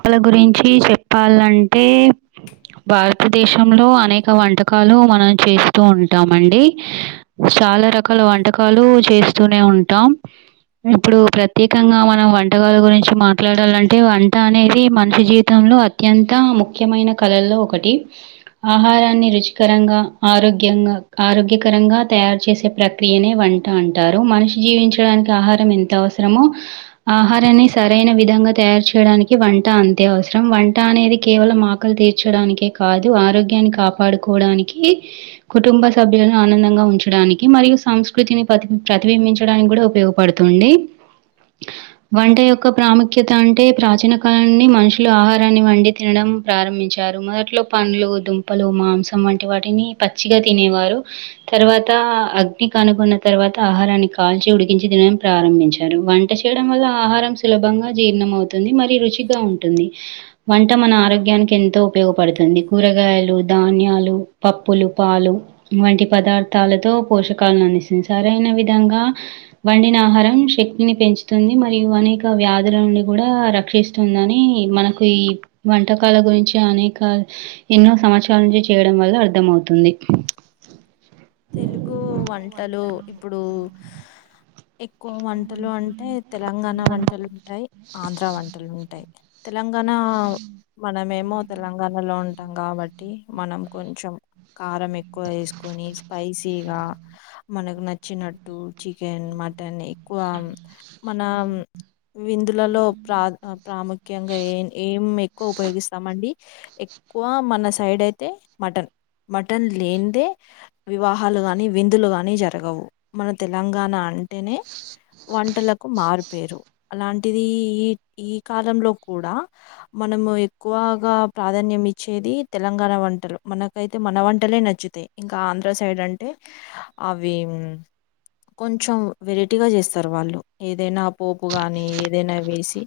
వాళ్ళ గురించి చెప్పాలంటే భారతదేశంలో అనేక వంటక కాలు మనం చేస్తూ ఉంటామండి చాలా రకాల వంటకాలు చేస్తూనే ఉ ఉంటాం ఇప్పుడు ప్రత్యేకంగా మనం వంటకాలు గురించి మాట్లాడాలంటే వంట ప అనేది మనిషి జీవితంలో అత్యంత ముఖ్యమైన కళల్లో ఒకటి ఆహారాన్ని రుచికరంగా ఆరోగ్యంగా ఆరోగ్యకరంగా తయారు చేసే ప్రక్రియనే వంట అంటారు మనిషి జీవించడానికి ఆహారం ఎంత అవసరమో ఆహారాన్ని సరైన విధంగా తయారు చేయడానికి వంట అంతే అవసరం వంట అనేది కేవలం ఆకలి తీర్చడానికే కాదు ఆరోగ్యాన్ని కాపాడుకో కోడానికి కుటుంబ సభ్యులను ఆనందంగా ఉంచడానికి మరియు సంస్కృతిని ప్రతి ప్రతిబింబ్ ఉంచడానికి కూడా ఉపయోగపడుతుంది వంట యొక్క ప్రాముఖ్యత అంటే ప్రాచీన కానీ మనుషులు ఆహారాన్ని వండి తినడం ప్రారంభించారు మొదట్లో పండ్లు దుంపలు మాంసం వంటి వాటిని పచ్చిగా తినేవారు తర్వాత అగ్ని కనుకొన్న తర్వాత ఆహారాన్ని కాల్ కాల్చి ఉడికించి తినడం ప్రారంభించారు వంట చేయడం వల్ల ఆహారం సులభంగా జీర్ణం అవుతుంది మరి రుచి దిగా ఉంటుంది వంట మన ఆరోగ్యానికి ఎంతో ఉపయోగపడుతుంది కూరగాయలు, ధాన్యాలు పప్పులు పాలు వంటి పదార్థాలతో పోషకాలను అందిస్తుంది సరైన విధంగా వండిన ఆహారం శక్తిని పెంచుతుంది మరియు అనేక వ్యాధుల నుండి కూడా రక్షిస్తు తుందని మనకు ఈ వంటకాల గురించి అనేక ఎన్నో సంవత్సరాల నుంచి చేయడం వల్ల అర్థం అవుతుంది తెలుగు వంటలు ఇప్పుడు ఎక్కువ వంటలు అం అంటే తెలంగాణ వంటలు ఉంటాయి ఆంధ్ర వంటలు ఉంటాయి తెలంగాణ మనమేమో తెలంగాణలో ఉంటాం కాబట్టి మనం కొంచెం కారం ఎక్కువ వేసుకొనేసి స్పైసీగా మనకు నచ్చినట్టు చికెన్ మటన్ ఎక్కువ మన విందులలో ప్రా ప్రాముఖ్యంగా ఏన్ ఏం ఎక్కువ ఉపయోగిస్తామండి ఎక్కువ మన సం సైడ్ అయితే మటన్ మటన్ లేనిదే వివాహాలు గానీ విందులు గాని జరగవు మన తెలంగాణ అంటేనే వంటలకు మారుపేరు అలాంటిది ఈ ఈ కాలంలో కూడా మనము ఎక్కువగా ప్రాధాన్యం ఇచ్చేది తెలంగాణ వంటలు మనకైతే మన వంటలే నచ్చుతాయి ఇంకా ఆంధ్ర సైడ్ అంటే అవి కొంచెం వెరైటీగా చేస్తారు వాళ్ళు ఏదైనా పోపు గాని ఏదైనా వేసి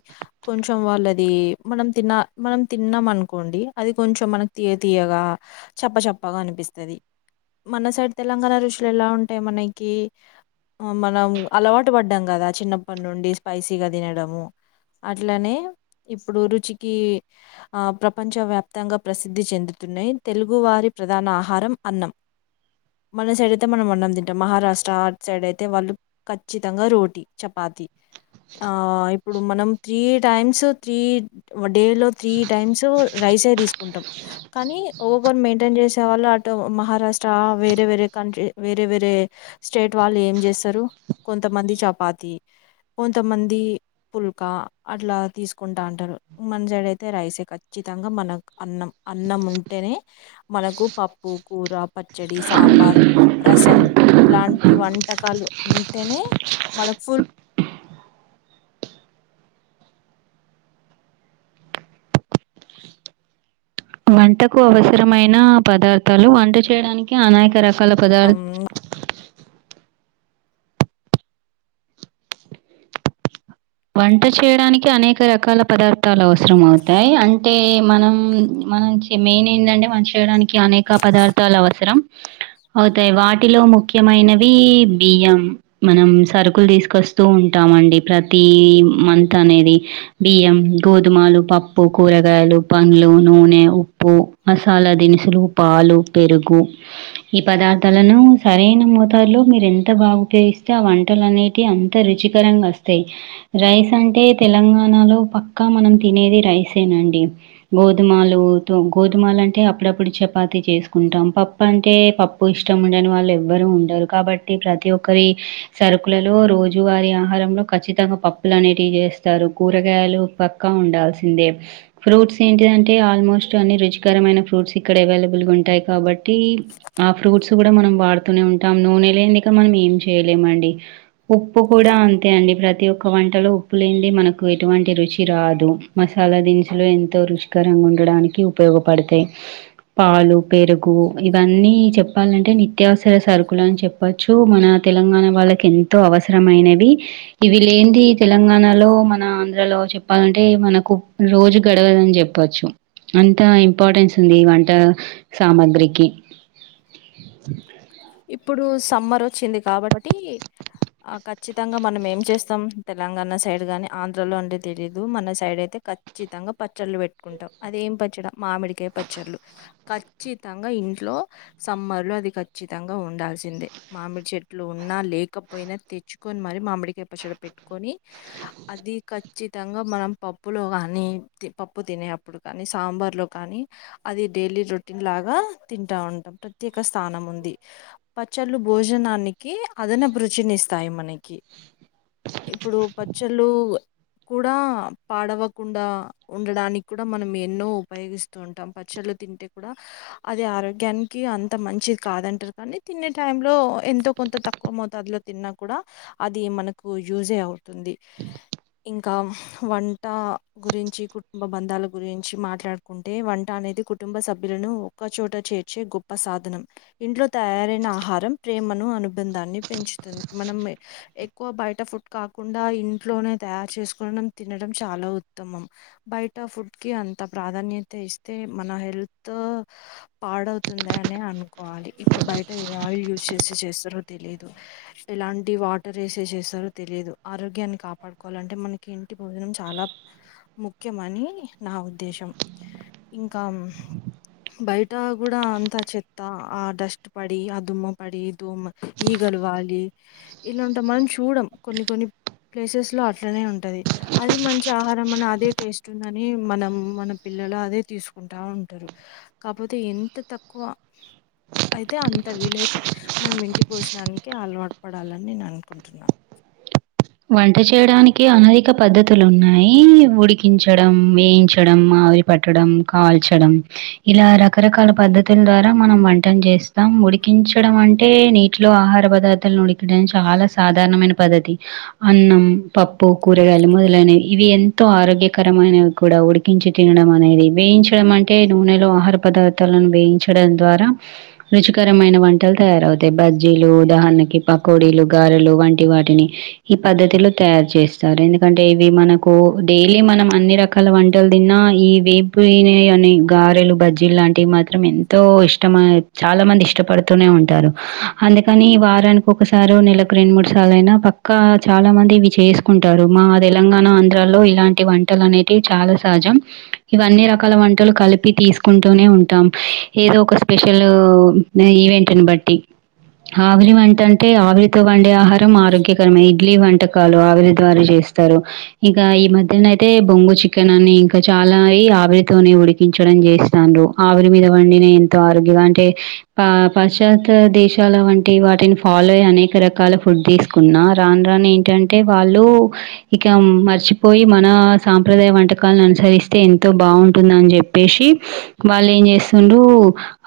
కొంచెం వాళ్ళది మనం తిన్న మనం తిన్నం అనుకోండి అది కొంచెం మనకు తీయ తీయగా చప్పచప్పగా అనిపిస్తది మన సైడ్ తెలంగాణ రుషులు ఎలా ఉంటాయి మనకి మనం అలవాటు పడ్డం కదా చిన్నప్పటి నుండి స్పైసీగా తినడము అట్లనే ఇప్పుడు రుచికి ఆ ప్రపంచ వ్యాప్తంగా ప్రసిద్ధి చెందుతున్నాయి తెలుగు వారి ప్రధాన ఆహారం అన్నం అ మన సైడ్ అయితే మనం అన్నం తింటాం మహారాష్ట్ర అటు సైడ్ అయితే వాళ్ళు ఖచ్చితంగా రోటీ, చపాతి ఆఁ ఇప్పుడు మనం త్రీ టైమ్స్ త్రీ డే లో త్రీ టైమ్స్ రైసే తీసుకుంటం కానీ ఒవర్ మెయింటైన్ చేసేవాళ్ళు అటు మహారాష్ స్టా వేరే వేరే క్రంట్రీ వేరే వేరే స్టేట్ వాళ్ళు ఏం చేస్తరు కొంతమంది చపా తి కొంతమంది పుల్కా అట్లా తీసుకుంటా అంటరు మన సైడ్ అయితే రైసే కచ్చి తంగా మనక్ అన్నం అన్నం ఉంటేనే మనకు పప్పు కూర ప చ్చడి సాంబార్ రసం ఇలాంటి వంటకాలు ఉంటేనే మనకు ఫుల్ వంటకు అవసరమైన పదార్థాలు వంట చేయడానికి అనేక ర కాల పదార్ ఆహ్ వంట చేయడానికి అనేక రకాల పదార్థాలు అవసరం అవుతాయి అంటే మనం మనచె మెయిన్ ఏందంటే మన చేయడానికి అనేక పదార్థాలు అవసరం అవుతాయి వాటిలో ముఖ్యమైనవి బియ్యం మనం సరుకులు తీసుకొస్తూ ఉంటామండి ప్ర తీ మంత్ అనేది బియ్యం గోధుమలు పప్పు కూరగాయలు పండ్లు నూనె ఉప్పు మసాలా దినుసులు పాలు పెరుగు ఈ పదార్థాలను సరైన మోతాలో మీరు ఎంత బాగా ఉపయోగిస్తే ఆ వంటలు అనేటి అంత రుచికరంగా వస్ తయి రైస్ అంటే తెలంగాణలో పక్కా మనం తినేది రైసేనండి గో గోధుమాలు గోధుమలు అంటే అప్పుడప్పుడు చపాతి చేసుకుంటాం పప్పు అంటే పప్పు ఇష్టం ఉండని వాళ్ళు ఎవ్వరు ఉండరు, కాబట్టి ప్రతి ఒక్కరి సరుకులలో రోజు వారి ఆహారంలో ఖచ్చితంగా పప్పులు అనేటివి చేస్తరు. కూరగాయలు పక్క ఉండాల్సిందే, ఫ్రూట్స్ ఏంటి దంటే ఆల్మోస్ట్ అన్ని రుచికరమైన ఫ్రూట్స్ ఇక్కడ అవైలబుల్గా ఉంటాయి కాబట్టి ఆ ఫ్రూట్స్ కూడ మనం వాడుతూనే ఉంటం నూనె లేందిక మనం ఏం చేయలేమండి ఉప్పు కూడ అంతే అండి ప్రతి ఒక్క వంటలో ఉప్పు లేన్ది మనకు ఎటువంటి రుచి రాదు. మసాలా దినుసులో ఎంతో రుచిక కరంగా ఉండడానికి ఉపయోగపడతయి. పాలు పెరుగు ఇవన్నీ చెప్పాలంటే నిత్యావసర సరుకులు అని చెప్పచ్చు మన తెలంగాణ వాళ్ళకి ఎంతో అవసరమైనవి. ఇవి లేన్ది తెలంగాణలో, మన ఆంధ్రలో చెప్పాలంటే మనకు రోజు గడవదని చెప్ పొచ్చు అంత ఇంపార్టెన్స్ ఉంది వంట సామాగ్రికి ఇప్పుడు సమ్మర్ వచ్చింది కాబట్టి ఆ క చ్చితంగా మనం ఏం చేస్తం తెలంగాణ సైడ్ కానీ ఆంధ్రలో అంటే తెలీయదు మన సైడ్ అయితే ఖచ్చితం గా పచ్చడ్లు పెట్టుకుంటం అదేం పచ్చడ! మామిడికాయ పచ్చడ్లు ఖచ్చితంగా ఇంట్లో సమ్మర్ లో అది ఖ చ్చితంగా ఉండాల్సిందే. మామిడి చెట్లు ఉన్నా, లేకపోయినా తెచ్చుకొని మరి మామిడి కాయ పచ్చడ పెట్టుకొని అది ఖ చ్చితంగా మనం పప్పులో గానీ తి పప్పు తినేప్పుడు కానీ సాంబార్లో కానీ అది డైలీ రొటీన్ లాగా తింటావుంటం ప్రత్యేక స్థానం ఉం పచ్చళ్ళు భోజనానికి అదనపు రుచిని ఇస్తాయి మనకి ఇప్పుడు పచ్చల్లు కూడ పాడవకుండ ఉండడానికి కూడ మనం ఎన్నో ఉపయోగిస్తూ ఉంటాం పచ్చల్లు తింటే కూడ అది ఆరోగ్యానికి అంత మంచి కాదంటారు కానీ తినే టైమ్ లో ఎంతో కొంత తక్కువ మోతాదిలో తిన్నా కూడా అది మనకు యూజే అవుతుంది ఇంక వంట గురించి కుటుంబ బంధాల గురించి మాట్లాడుకుంటే వంట అనేది కుటుంబ సభ్యులను ఒక్కచోట చేర్చే గొప్ప సాధనం ఇంట్లో తయారైన ఆహారం ప్రేమను అనుబంధాన్ని పెంచుతుంది మనం ఎక్కువ బయట ఫు కాకుండా ఇంట్లోనే తయారు చేసుకు తినడం చాలా ఉత్తమం బయట ఆ ఫుడ్ కి అంత ప్రాధాన్యత ఇస్తే మన హెల్త్ పాడవుతుంది అని అనుకోవాలే ఇప్పుడ బయట ఏ ఆయిల్ యూజ్ చేసే చేస్తారో తెలియదు ఎలాంటి వాటర్ వేసే చేస్తారో తెలిదు లేదు ఆరోగ్యాన్ని కాపాడుకోవాలంటే మనకి ఇంటి భోజనం చాల ముఖ్యం అని నా ఉద్దేశం ఇంక బయట కూడ అంత చెత్త ఆ డస్ పడి ఆ దుమ్మ పడి దోమ ఈగలవాలి ఇలా ఉంటాం మనం చూడం కొన్ని కొన్ని ప్లేసెస్ లో అట్లనే ఉంటది అది మంచి ఆహారం అని అదే టేస్ట్ ఉందని మనం మన పిల్ల [unintelligible] అదే తీసుకుంటా ఉంటారు కాకపోతే ఎంత తక్కువ అ అయితే అంత వీలైతే మనం ఇంటి పోజననికి అలవాటు పడాలని నేను అనుకుంటున్నాను వంట చేయడానికి అనేక పద్ధతులు ఉన్నాయి ఉడికించడం వేయించడం ఆరి పట్టడం కాల్చడం ఇలా రకరకాల పద్ధతుల ద్వార మనం వంటలు చేస్తాం ఉడికించడం అంటే నీటిలో ఆహార పదార్థాలను ఉడికడం చాల సాధారణమైన పద్ధతి అన్నం పప్పు కూరగాయలు మొదలైనవి ఇవి ఎంతో ఆరోగ్యకరమైనవి కూడా ఉడికించి తినడం అనేది వేయించడం అంటే నూనెలో ఆహార పదార్థాలను వేయి ద్వార రుచికరమైన వంటలు తయారవు [unintelligible] బజ్జీలు ఉదాహరణకి పకోడీలు గారలు వంటి వాటిని ఈ పద్ధతిలో తయారు చేస్తారు ఎందుకంటే ఇవి మనకు డైలీ మనం అన్ని రకాల వంటలు తిన్నా ఈ వేపుని అని గారెలు బజ్జీలు లాంటివి మాత్రం ఎంతో ఇష్టం చాల మ ఇష్టపడుతూనే ఉంటారు అందుకని వారానికి ఒకసారో నెలకు రెండు మూడు సార్లు అయినా ఇంకా చాలా మంది ఇవి చేసుకుంటారు మా తెలంగాణ ఆంధ్రాలో ఇలాంటి వంటలు అనేవి చాలా స ఇవన్ని రకాలు వంటలు కలిపి తీసుకుంటూనే ఉం ఏదో ఒక స్పెషలు ఈవెంట్ని బట్టి ఆవిరి వంటంటే ఆవిరితో వండే ఆహారం ఆరోగ్య ఇడ్లీ వంటకాలు ఆవిరి ద్వారా చేస్తారు ఇంకా ఈ మధ్యన అయితే బొంగు చికెన్ అని ఇంకా చాల ఈ ఆవిరితోనే ఉడికించడం చేస్తారు ఆవిరి మీద వండిన ఎంతో ఆరోగ్యం అంటే పశ్చాత్య దేశాల వంటి వాటిని ఫాలో అయ్యి అనేక రకాల ఫుడ్ తీస్ న్నా రాను రాను ఏంటంటే వాళ్ళు ఇక మర్చిపోయి మన సాంప్రదాయం వంట అనుసరిస్తే ఎంతో బాగుంటుంది అని చెప్పేసి వాళ్ళు ఏం చేస్తుండడు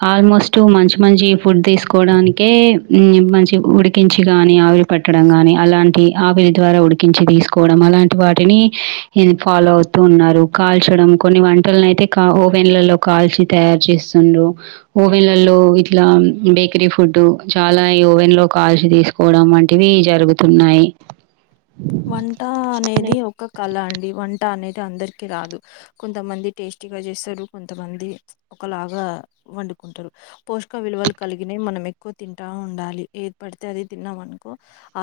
ఆ మోస్ట్ మంచి మంచి ఫుడ్ తీసుకోవడానికే మంచి ఉడికించి గాని ఆవిరి పెట్టడం గాని అలాంటి ఆవిరి ద్వార ఉడికించి తీసుకోవడం అలాంటి వాటిని ఫాలో అవు ఉన్నారు కాల్చడం కొన్ని వంటలను అయితే ఓవెన్లలో కాల్చి తయారు చేస్తుండ్రు ఓవెన్లలో ఇట్ల బేకరీ ఫుడ్డు చాలా ఈ ఓవెన్ లో కాల్చి తీసుకోవడం అంటే ఇవి జరుగుతున్నాయి వంట అనేది ఒక కళ అండి, వం టా అనేది అందరికి రాదు, కొంతమంది టేస్టీగా చేస్తరు, కొంతమంది ఒకలాగా వండుకుంటరు, పోషక విలువలు కలిగిన మనం ఎక్కువ తింటా ఉండాలి, ఏది పడితే అది తిన్నామను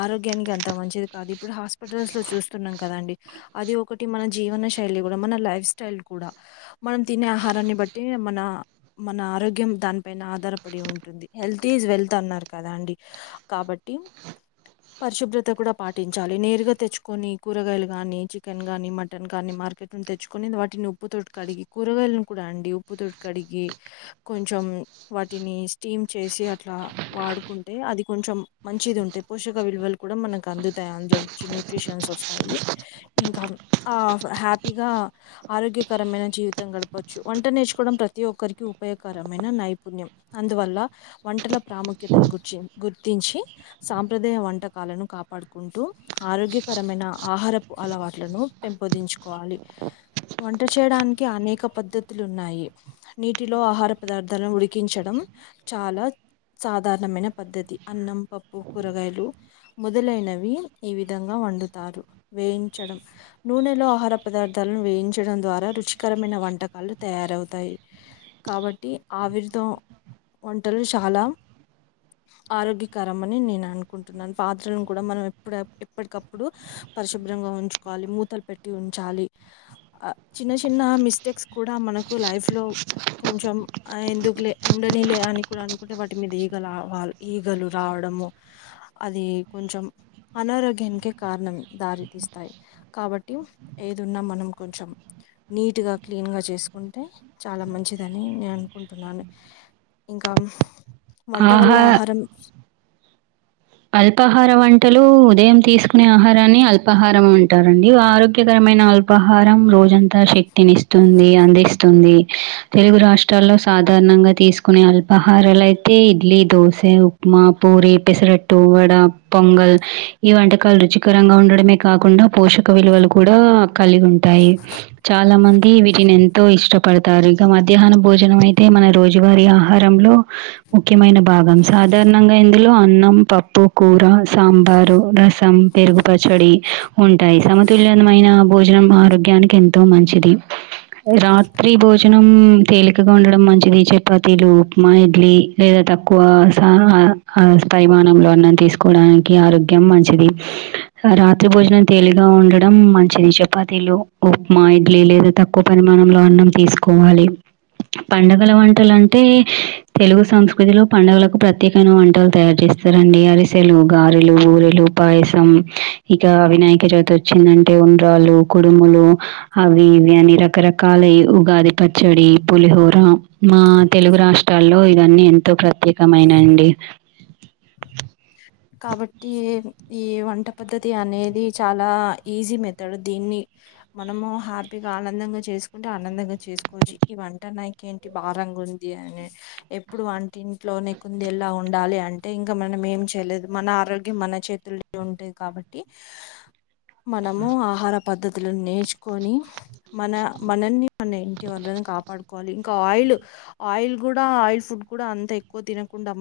ఆరోగ్యానికి అంత మంచిది కాదు. ఇప్పుడు హాస్పిటల్స్ లో చూస్తున్నాం కదండి, అది ఒకటి మన జీవన శైలి గుడ మన లైఫ్ స్టైల్ కూడా. మనం తినే ఆహారాన్ని బట్టి మన మన ఆరోగ్యం దానిపైన ఆధారపడి ఉంటుంది. హెల్త్ ఈజ్ వెల్త్ అన్నారు కదా అండి, కాబట్టి పరిశుభ్రత కూడా పా టించాలి నేరుగా తెచ్చుకొని కూరగాయలు గానీ, చికెన్ కానీ, మటన్ గానీ మార్కెట్ నుంచి తెచ్చుకొని వాటి ను ఉప్పు తోటి కడిగి, కూరగాయలను గుడా అండి ఉప్పు తటి కడిగి, కొంచెం వాటిని స్టీమ్ చేసి అట్లా వాడుకుంటే అది కొంచెం మంచిది ఉంటె, పోషక విలువలు కూడా మనకు అందు టాయి అందులో నుంచి న్యూట్రీషియన్స్ వస్తాయి, ఇంకా ఆ హ్యాపీగా ఆరో గ్యాకరమైన జీవితం గడపచ్చు వంట నేర్చుకోవడం ప్రతి ఒక్కరికి ఉపయోగకరమైన నైపుణ్యం, అందువల్ ల వంటల ప్రాముఖ్యతను గు గుర్తించి సాంప్రదాయ వంటకాలను కాపాడుకు కుంటూ ఆరోగ్యకరమైన ఆహారపు అలవాట్లను పెంపొందించుకోవాలి. వంట చేయడానికి అనేక పద్ధతులు ఉన్నాయి, నీటిలో ఆహార పదార్థాలను ఉడికించడం చాలా సాధారణమైన పద్ధతి అన్నం, పప్పు, కూరగాయలు మొదలైనవి వి ఈ విధంగా వండుతారు, వేయించడం నూనెలో ఆహార పదార్థాలను వేయించడం ద్వారా రుచికరమైన వంటకాలు తయారవుతాయి, కాబట్టి ఆవిరితో వంటలు చాలా ఆరోగ్యకరం అని నేను అనుకుంటున్నాను, పాత్రలను కూడా మనం ఇప్పుడ ఎప్పటికప్పుడు పరిశుభ్రంగా ఉంచుకోవాలి, మూతలు పెట్టి ఉంచాలి. ఆ చిన్న చిన్న మిస్టేక్స్ కూడా మనకు లైఫ్ లో కొంచెం ఆ ఎందుకు లే, ఉండని లే అన్ ని కూడా అనుకుంటే వాటి మీద ఈగ రా వాల్ ఈగలు రావడము, అది కొంచెం అనారోగ్యానికే కారణం దారితీస్తాయి, కాబట్టి ఏదున్నా మనం కొంచెం నీట్గా క్లీన్ గా చేసుకుంటే చాలా మంచిదని నేను అనుకుంటున్నాను. ఇంకా వంట వల్ల ఆహా ఆహారం అల్పాహార వంటలు ఉదయం తీసుకునే ఆహారాన్ని అల్పాహారం అంటారండి, ఆరోగ్యకరమైన అల్ అల్పహారం రోజంతా శక్తినిస్తుంది, అందిస్తుంది. తెలుగు రాష్ట్రాల్లో సాధా నంగా తీసుకునే అల్పాహారాలు అయితే ఇడ్లీ, దోశ, ఉప్మా, పూరి, పెసరెట్ టు వడ, పొంగల్ ఈ వంటకాలు రుచికరంగా ఉండడమే కాకుండా పోషక విలువలు కూడా కలిగి ఉంటాయి, చాలా మంది వీటిని ఎంతో ఇష్ట పడతారు, ఇక మధ్యాహ్న భోజనం అయితే మన రోజు వారి ఆహారంలో ముఖ్యమైన భాగం సాధారణంగా ఇందులో అన్నం, పప్ పప్పు, కూర, సాంబారు, రసం, పెరుగు పచ్చడి ఉంటాయి. సమతుల్యమైన భోజనం ఆరోగ్యానికి ఎంతో మంచిది, రాత్రి భోజనం తేలికగా ఉండడం మంచిది చపాతీలు, ఉప్మా, ఇడ్లీ లేదా తక్కువ స పరిమానంలో తీసుకోవడానికి ఆరోగ్యం మంచిది, రాత్రి భోజనం తేలిగా ఉండడం మంచిది చపాతీలు, ఉప్మా, ఇడ్లీ లేదా తక్కువ పరిమాణంలో అన్నం తీసుకోవాలి. పండుగల వంటలు అంటే తెలుగు సంస్కృతిలో పడుగలకు ప్రత్యేకమైన వంటలు తయారు చేస్తారు. రండి అరిసెలు, గారెలు, బూరెలు, పాయసం. ఇక వినయక చవితి వచ్చిందంటే ఉం ఉండ్రాలు, కుడుములు అవి ఇవి అని రకరకాలై, ఉగాది పచ్చడి, పులిహో రా మా తెలుగు రాష్ట్రాల్లో ఇవన్నీ ఎంతో ప్రత్యేకమైనండి. కాబట్టి ఈ వంట పద్ధతి అనేది చాలా ఈజీ మెథడ్, దీన్ని మనము హ్యాపీగా ఆనందంగా చేసుకుంటే ఆనందంగా చేసుకోవచ్చు, ఈ వంట నాకి ఏంటి భారం ఉంది అని ఎప్పుడు వంటింట్లోనే కుందేల్ల ఉండాలి అంటే ఇంకా మనం ఏం చేయలేదు మన ఆరోగ్యం మన చేతుల్లో ఉంటది కాబట్టి మనము ఆహార పద్ధత్ తులు నేర్చుకొని మన మనని మన ఇంటి వల్ల ని కాపాడుకోవాలి ఇంకా ఆయిల్ ఆయిల్ కూడా ఆయిల్ ఫుడ్ కూడా అంత ఎక్కువ తినకుండా మన